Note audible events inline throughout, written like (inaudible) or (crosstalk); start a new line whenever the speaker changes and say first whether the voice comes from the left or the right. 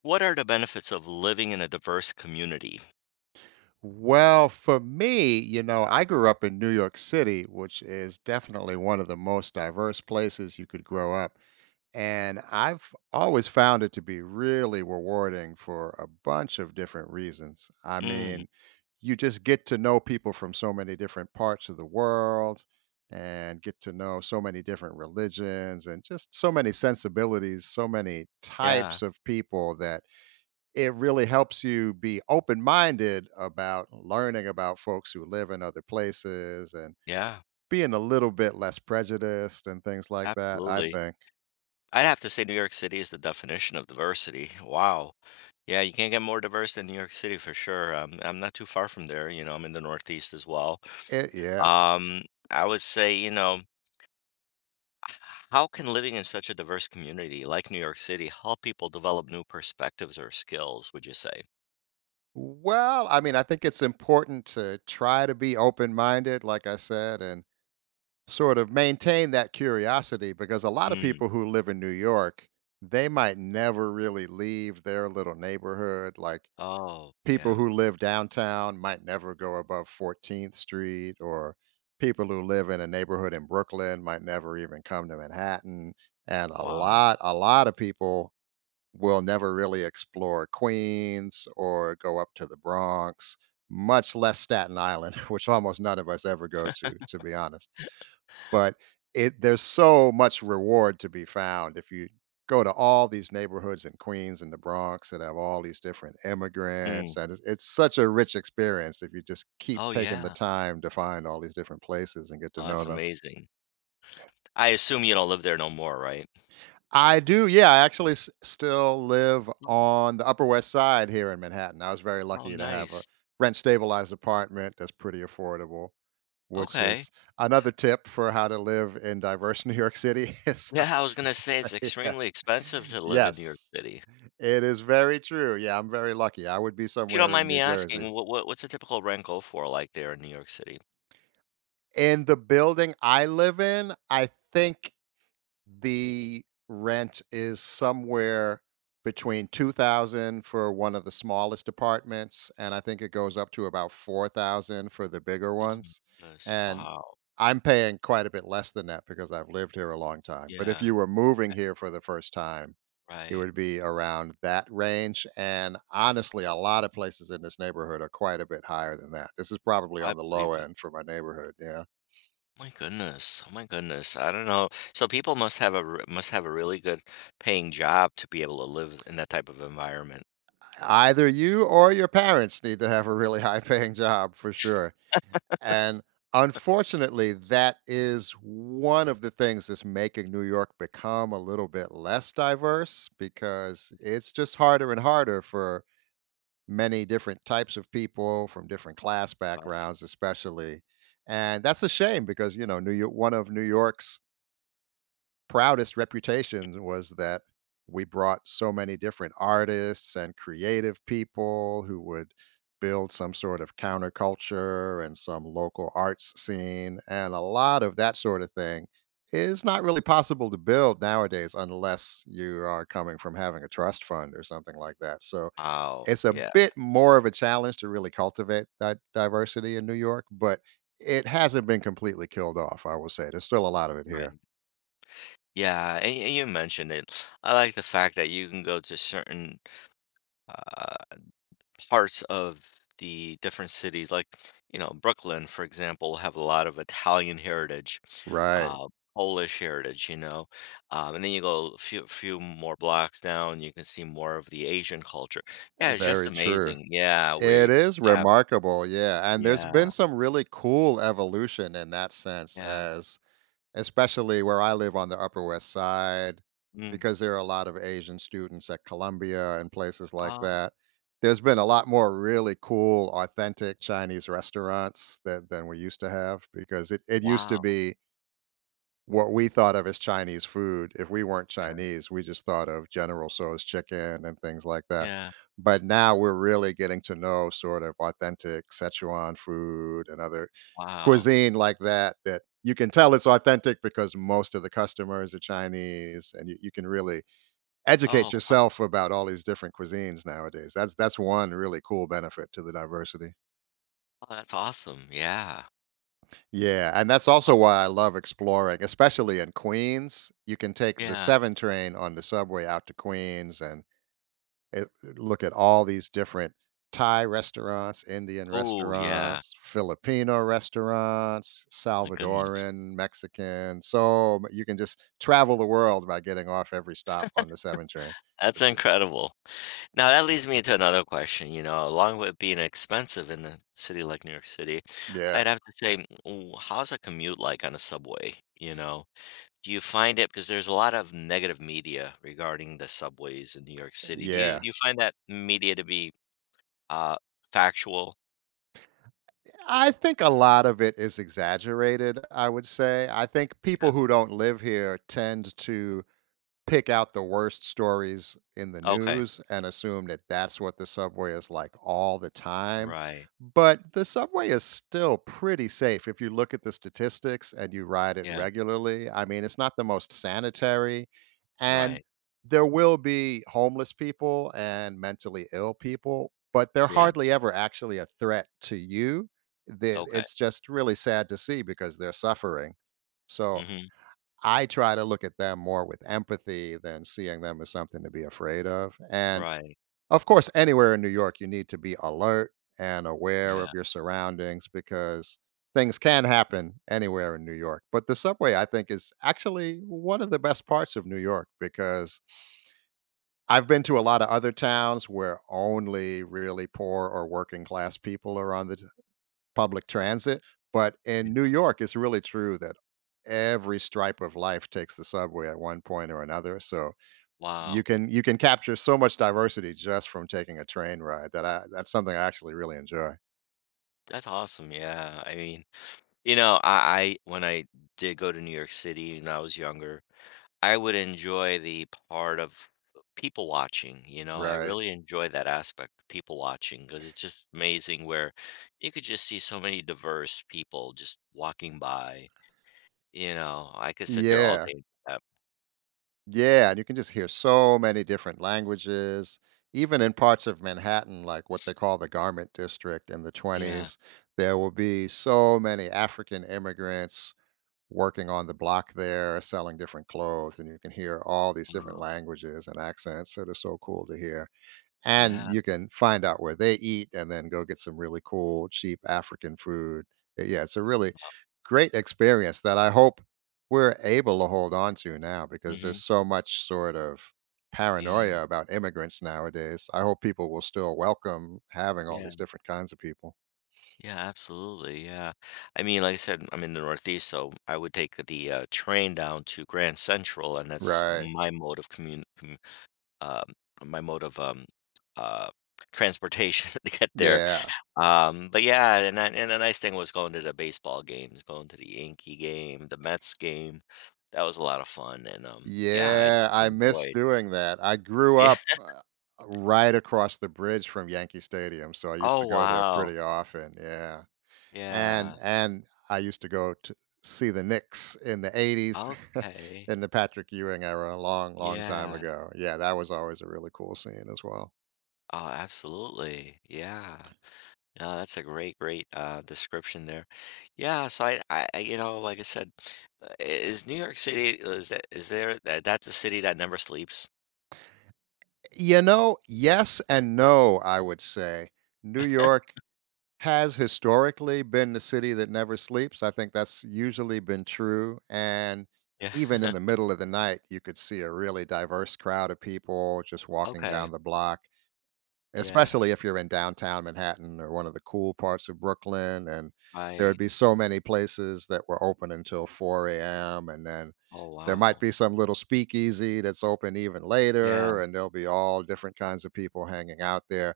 left: What are the benefits of living in a diverse community?
right: Well, for me, you know, I grew up in New York City, which is definitely one of the most diverse places you could grow up. And I've always found it to be really rewarding for a bunch of different reasons. I
left: Mm,
right: mean, you just get to know people from so many different parts of the world and get to know so many different religions and just so many sensibilities, so many
left: yeah,
right: types of people that it really helps you be open minded about learning about folks who live in other places and
left: yeah,
right: being a little bit less prejudiced and things like that. I
left: absolutely.
right: think
left: I'd have to say New York City is the definition of diversity. Wow. Yeah, you can't get more diverse than New York City for sure. I'm not too far from there. You know, I'm in the Northeast as well.
right: yeah.
left: Um, I would say, you know, h- how can living in such a diverse community like New York City help people develop new perspectives or skills, would you say?
right: Well, I mean, I think it's important to try to be open minded, like I said, and sort of maintain that curiosity because a lot of
left: Mm.
right: people who live in New York, they might never really leave their little neighborhood. Like,
left: Oh,
right: people
left: yeah.
right: who live downtown might never go above 14th Street, or people who live in a neighborhood in Brooklyn might never even come to Manhattan. And a
left: Wow.
right: lot, a lot of people will never really explore Queens or go up to the Bronx, much less Staten Island, (laughs) which almost none of us ever go to be honest. But it there's so much reward to be found if you go to all these neighborhoods in Queens and the Bronx that have all these different immigrants,
left: Mm.
right: and it's such a rich experience if you just keep
left: Oh,
right: taking the
left: yeah.
right: time to find all these different places and get to
left: Oh,
right: know
left: that's
right: them.
left: amazing. I assume you don't live there no more, right?
right: I do, yeah, I actually s still live
left: Oh,
right: on the Upper West Side here in Manhattan. I was very
left: oh,
right: lucky to have a
left: nice.
right: rent-stabilized apartment that's pretty affordable, which
left: Okay.
right: is another tip for how to live in diverse (laughs) New York City. (laughs)
left: Yeah, I was gonna say it's
right: (laughs) Yeah.
left: extremely expensive to live in New York
right: Yes.
left: City.
right: It is very true. Yeah, I'm very lucky. I would be
left: If you don't
right: somewhere in
left: mind me
right: New Jersey.
left: asking, what's a typical rent go for like there in New York City?
right: In the building I live in, I think the rent is somewhere between 2,000 for one of the smallest apartments, and I think it goes up to about 4,000 for the bigger
left: Oh my
right: ones.
left: goodness.
right: And
left: Wow.
right: I'm paying quite a bit less than that because I've lived here a long time. But if
left: Yeah,
right: you were moving here for the first time, it
left: right.
right: would be around that range, and honestly, a lot of places in this neighborhood are quite a bit higher than that. This is probably
left: I
right: on the
left: believe
right: low
left: it.
right: end for my neighborhood, yeah.
left: My goodness. Oh my goodness. I don't know. So people must have a must have a really good paying job to be able to live in that type of environment.
right: Either you or your parents need to have a really (laughs) high-paying job for sure, and unfortunately, that is one of the things that's making New York become a little bit less diverse because it's just harder and harder for many different types of people from different class
left: Right.
right: backgrounds, especially. And that's a shame because, you know, New York, one of New York's proudest reputations was that we brought so many different artists and creative people who would build some sort of counterculture and some local arts scene. And a lot of that sort of thing is not really possible to build nowadays unless you are coming from having a trust fund or something like that. So,
left: Wow.
right: it's a
left: Yeah.
right: bit more of a challenge to really cultivate that diversity in New York, but it hasn't been completely killed off, I will say. There's still a lot of it
left: Right.
right: here.
left: Yeah, and you mentioned it. I like the fact that you can go to certain uh, parts of the different cities, like, you know, Brooklyn, for example, have a lot of Italian heritage,
right: Right.
left: uh, Polish heritage, you know. And then you go few more blocks down, you can see more of the Asian culture. Yeah, it's just
right: Very true.
left: amazing. Yeah, where
right: It
left: you
right: is
left: have,
right: remarkable, yeah, and there's
left: yeah,
right: been some really cool evolution in that sense,
left: yeah.
right: as especially where I live on the Upper West Side,
left: Mm.
right: because there are a lot of Asian students at Columbia and places like
left: Oh,
right: that. There's been a lot more really cool, authentic Chinese restaurants that than we used to have because it used to
left: wow.
right: be what we thought of as Chinese food. If we weren't
left: Yeah,
right: Chinese, we just thought of General Tso's chicken and things like that.
left: yeah,
right: But now we're really getting to know sort of authentic Sichuan food and other
left: wow.
right: cuisine like that, that you can tell it's authentic because most of the customers are Chinese, and you can really
left: Oh,
right: educate yourself about all these different cuisines nowadays. That's one really cool benefit to the diversity.
left: wow, that's awesome. Yeah,
right: Yeah, and that's also why I love exploring, especially in Queens. You can take the
left: yeah.
right: 7 train on the subway out to Queens and look at all these different Thai restaurants, Indian
left: Oh, yeah.
right: restaurants, Filipino restaurants,
left: Oh my goodness.
right: Salvadoran, Mexican. So you can just travel the world by getting off every stop on the 7 train.
left: That's
right: It's b-
left: incredible. Now that leads me to another question, you know, along with being expensive in a city like New York City,
right: Yeah,
left: I'd have to say, mm, how's a commute like on a subway, you know? Do you find it because there's a lot of negative media regarding the subways in New York City. Do you
right: yeah.
left: do you find that media to be uh factual?
right: I think a lot of it is exaggerated, I would say. I think
left: Yeah.
right: people who don't live here tend to pick out the worst stories in the
left: Okay.
right: news and assume that that's what the subway is like all the time.
left: Right.
right: But the subway is still pretty safe if you look at the statistics and you ride it
left: Yeah.
right: regularly. I mean, it's not the most sanitary, and
left: Right.
right: there will be homeless people and mentally ill people, but they're
left: Yeah.
right: hardly ever actually a threat to you.
left: Okay.
right: It's just really sad to see because they're suffering. So
left: Mhm.
right: I try to look at them more with empathy than seeing them as something to be afraid of. And
left: Right.
right: of course, anywhere in New York, you need to be alert and aware of
left: Yeah.
right: your surroundings because things can happen anywhere in New York. But the subway, I think, is actually one of the best parts of New York because I've been to a lot of other towns where only really poor or working class people are on the public transit, but in New
left: Yeah.
right: York, it's really true that every stripe of life takes the subway at one point or another. So you
left: Wow.
right: can you can capture so much diversity just from taking a train ride that's something I actually really enjoy.
left: That's awesome. Yeah. I mean, I when I did go to New York City when I was younger, I would enjoy the part of people watching. You know, I
right: Right.
left: really enjoy that aspect, people watching, because it's just amazing where you could just see so many diverse people just walking by. You know, I could sit there all
right: Yeah.
left: day with that.
right: Yeah. And you can just hear so many different languages. Even in parts of Manhattan, like what they call the garment district in the
left: Yeah.
right: 20s, there will be so many African immigrants working on the block there, selling different clothes, and you can hear all these different
left: Wow.
right: languages and accents that are so cool to hear. And
left: Yeah.
right: you can find out where they eat and then go get some really cool, cheap African food. Yeah, it's a really great experience that I hope we're able to hold on to now because there's
left: Hmm.
right: so much sort of
left: Yeah.
right: paranoia about immigrants nowadays. I hope people will still welcome having all
left: Yeah.
right: these different kinds of people.
left: Yeah, absolutely. Yeah. I mean, like I said, I'm in the Northeast, so I would take the train down to Grand Central, and that's
right: Right.
left: my mode of commun commu um, my mode of uh, transportation (laughs) to get there.
right: Yeah.
left: But yeah, and I, and the nice thing was going to the baseball games, going to the Yankee game, the Mets game. That was a lot of fun, and yeah, I
right: Yeah,
left: just
right: I miss
left: enjoyed. (laughs)
right: doing that. I grew
left: Yeah.
right: up, right across the bridge from Yankee Stadium, so I used to
left: Oh,
right: go there
left: wow.
right: pretty often, yeah. And
left: Yeah.
right: and I used to go to see the Knicks in the '80s (laughs)
left: Okay.
right: in the Patrick Ewing era a long, long time
left: Yeah.
right: ago. Yeah, that was always a really cool scene as well.
left: Oh, absolutely. Yeah. No, that's a great, great description there. Yeah, so you know, like I said, is New York City is there that that's a city that never sleeps?
right: You know, yes and no, I would say. New
left: (laughs)
right: York has historically been the city that never sleeps. I think that's usually been true. And
left: Yeah.
right: even in the
left: (laughs)
right: middle of the night, you could see a really diverse crowd of people just walking
left: Okay.
right: down the block,
left: Yeah.
right: especially if you're in downtown Manhattan or one of the cool parts of Brooklyn. And there would
left: Right.
right: be so many places that were open until 4 a.m. And then
left: Oh,
right: there might
left: wow.
right: be some little speakeasy that's open even
left: Yeah.
right: later, and there'll be all different kinds of people hanging out there,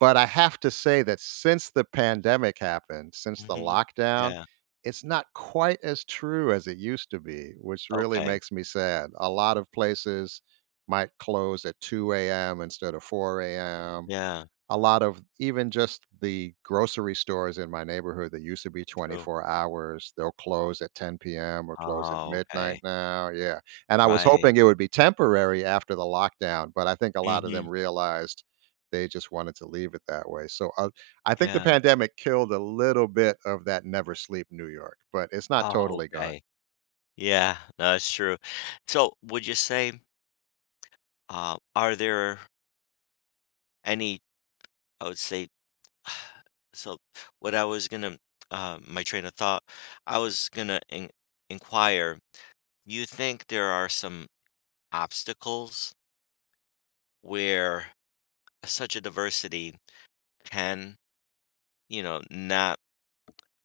right: but I have to say that since the pandemic happened, since the
left: Hmm.
right: lockdown,
left: Yeah.
right: it's not quite as true as it used to be, which really
left: Okay.
right: makes me sad. A lot of places might close at 2 a.m. instead of 4 a.m.
left: Yeah.
right: A lot of even just the grocery stores in my neighborhood that used to be
left: True.
right: 24 hours, they'll close at 10 p.m. or close at
left: Oh,
right: midnight
left: okay.
right: now. Yeah. And I was
left: Right.
right: hoping it would be temporary after the lockdown, but I think a lot of them
left: Hmm.
right: realized they just wanted to leave it that way. So I think the
left: Yeah.
right: pandemic killed a little bit of that never sleep New York, but it's not
left: Oh,
right: totally gone.
left: okay. Yeah. No, that's true. So, would you say, are there any, I would say, (sighs) So what I was gonna, my train of thought, I was gonna in inquire, you think there are some obstacles where such a diversity can, you know, not,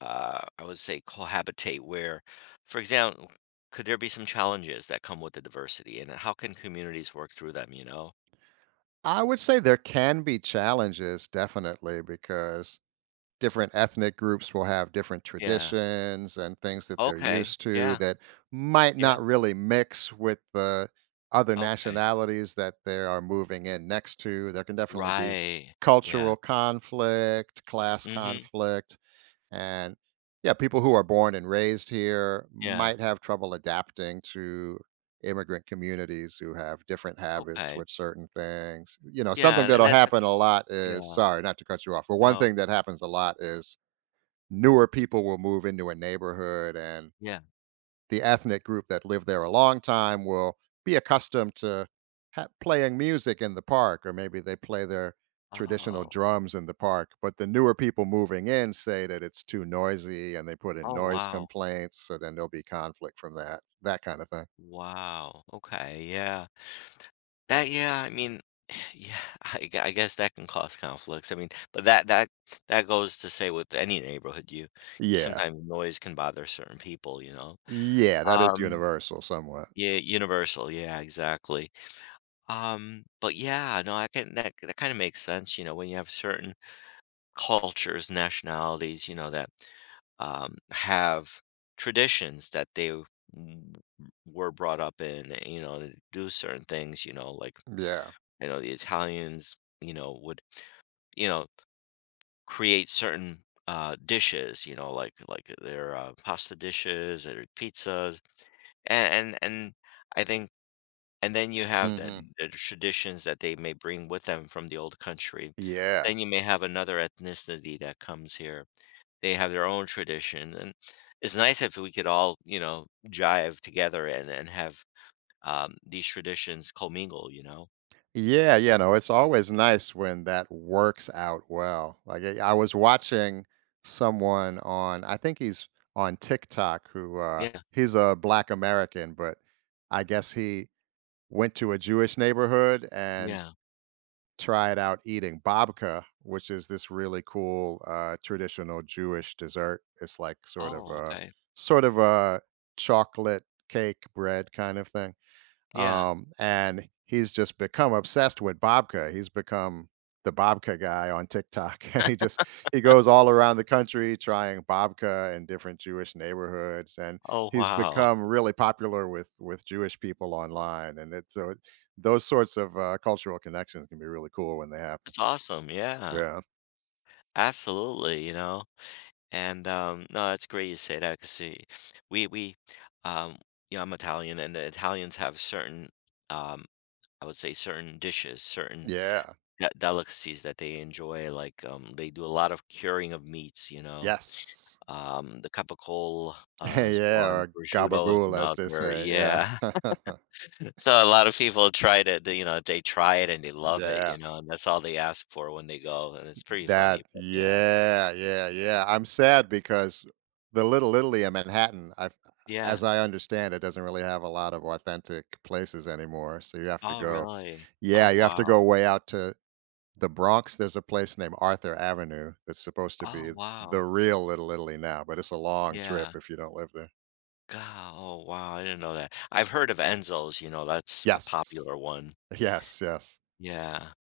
left: I would say cohabitate where, for example, could there be some challenges that come with the diversity and how can communities work through them, you know?
right: I would say there can be challenges, definitely, because different ethnic groups will have different
left: Yeah.
right: traditions and things that they're
left: Okay.
right: used to
left: Yeah.
right: that might
left: Yeah.
right: not really mix with the other
left: Okay.
right: nationalities that they are moving in next to. There can definitely be
left: Right. Yeah.
right: cultural conflict, class
left: Hmm.
right: conflict, and yeah, people who are born and raised here
left: Yeah.
right: might have trouble adapting to immigrant communities who have different habits
left: Okay.
right: with certain things. You know, something
left: Yeah. And
right: that'll
left: that.
right: happen a lot is,
left: Yeah,
right: sorry, not to cut you off, but one
left: no,
right: thing that happens a lot is newer people will move into a neighborhood, and
left: yeah.
right: the ethnic group that lived there a long time will be accustomed to playing music in the park, or maybe they play their traditional
left: Oh,
right: drums in the park. But the newer people moving in say that it's too noisy and they put in
left: oh,
right: noise
left: wow.
right: complaints. So then there'll be conflict from that, that kind of thing.
left: Wow, okay, yeah. That yeah, I mean, (sighs) yeah, I guess that can cause conflicts, I mean, but that goes to say with any neighborhood, you
right: Yeah.
left: sometimes noise can bother certain people, you know?
right: Yeah. That is
left: Um,
right: universal somewhat.
left: yeah, universal, yeah, exactly. But yeah, no, I can that kinda makes sense, you know, when you have certain cultures, nationalities, you know, that have traditions that w- were brought up in, eh, you know, to do certain things, you know, like,
right: Yeah.
left: you know, the Italians, you know, would, you know, create certain dishes, you know, like their pasta dishes or pizzas. And, and, and I think, and then you have that
right: Hmm.
left: the traditions that they may bring with them from the old country. But
right: Yeah.
left: then you may have another ethnicity that comes here, they have their own tradition, and it's nice if we could all, you know, jive together and have these traditions commingle. You know?
right: Yeah, you know, it's always nice when that works out well. Like, I was watching someone on, I think he's on TikTok, who
left: Yeah,
right: he's a black American, but I guess he went to a Jewish neighborhood and
left: yeah.
right: tried out eating babka, which is this really cool traditional Jewish dessert. It's like
left: Oh, okay.
right: sort of a chocolate cake bread kind of thing,
left: Yeah.
right: and he's just become obsessed with babka. He's become the babka guy on TikTok, (laughs) and he just, he goes all around the country trying babka in different Jewish neighborhoods, and
left: Oh,
right: he's
left: wow.
right: become really popular with Jewish people online. And it's so it, those sorts of cultural connections can be really cool when they happen.
left: That's awesome. Yeah,
right: Yeah,
left: absolutely. You know, and no, that's great you say that because we um, you know, I'm Italian, and the Italians have certain um, I would say certain dishes, certain
right: yeah,
left: delicacies that they enjoy. Like they do a lot of curing of meats, you know.
right: yes,
left: The capicola,
right: (laughs)
left: is
right: yeah,
left: one,
right: or
left: prosciutto is
right: gabagool as they
left: another,
right: say. Yeah,
left: yeah. (laughs) So a lot of people try to they, you know, they try it and they
right: (laughs)
left: love it,
right: yeah.
left: you know, and that's all they ask for when they go, and it's pretty funny,
right: That
left: but yeah.
right: Yeah, yeah, yeah. I'm sad because the Little Italy in Manhattan, I
left: Yeah.
right: as I understand, it doesn't really have a lot of authentic places anymore, so you have to
left: Oh,
right: go,
left: really?
right: yeah,
left: Oh,
right: you have to
left: wow.
right: go way out to the Bronx. There's a place named Arthur Avenue that's supposed to
left: Oh,
right: be the
left: wow.
right: real Little Italy now, but it's a long trip
left: Yeah.
right: if you don't live there.
left: God. Oh, wow, I didn't know that. I've heard of Enzo's, you know, that's a
right: Yes.
left: popular one.
right: Yes, yes.
left: Yeah.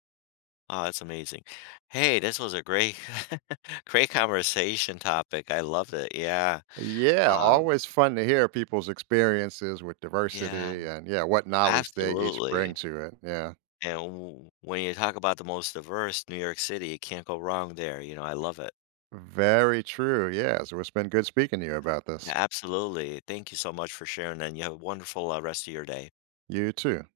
left: Oh, that's amazing. Hey, this was a great (laughs) great conversation topic, I loved it, yeah.
right: Yeah,
left: Um,
right: always fun to hear people's experiences with
left: yeah.
right: diversity and, yeah, what knowledge they each bring
left: Absolutely,
right: to it, yeah.
left: and w when you talk about the most diverse, New York City, you can't go wrong there, you know, I love it.
right: Very true. Yes, so it's been good speaking to you about
left: Yeah,
right: this.
left: absolutely, thank you so much for sharing, and you have a wonderful, rest of your day.
right: You too.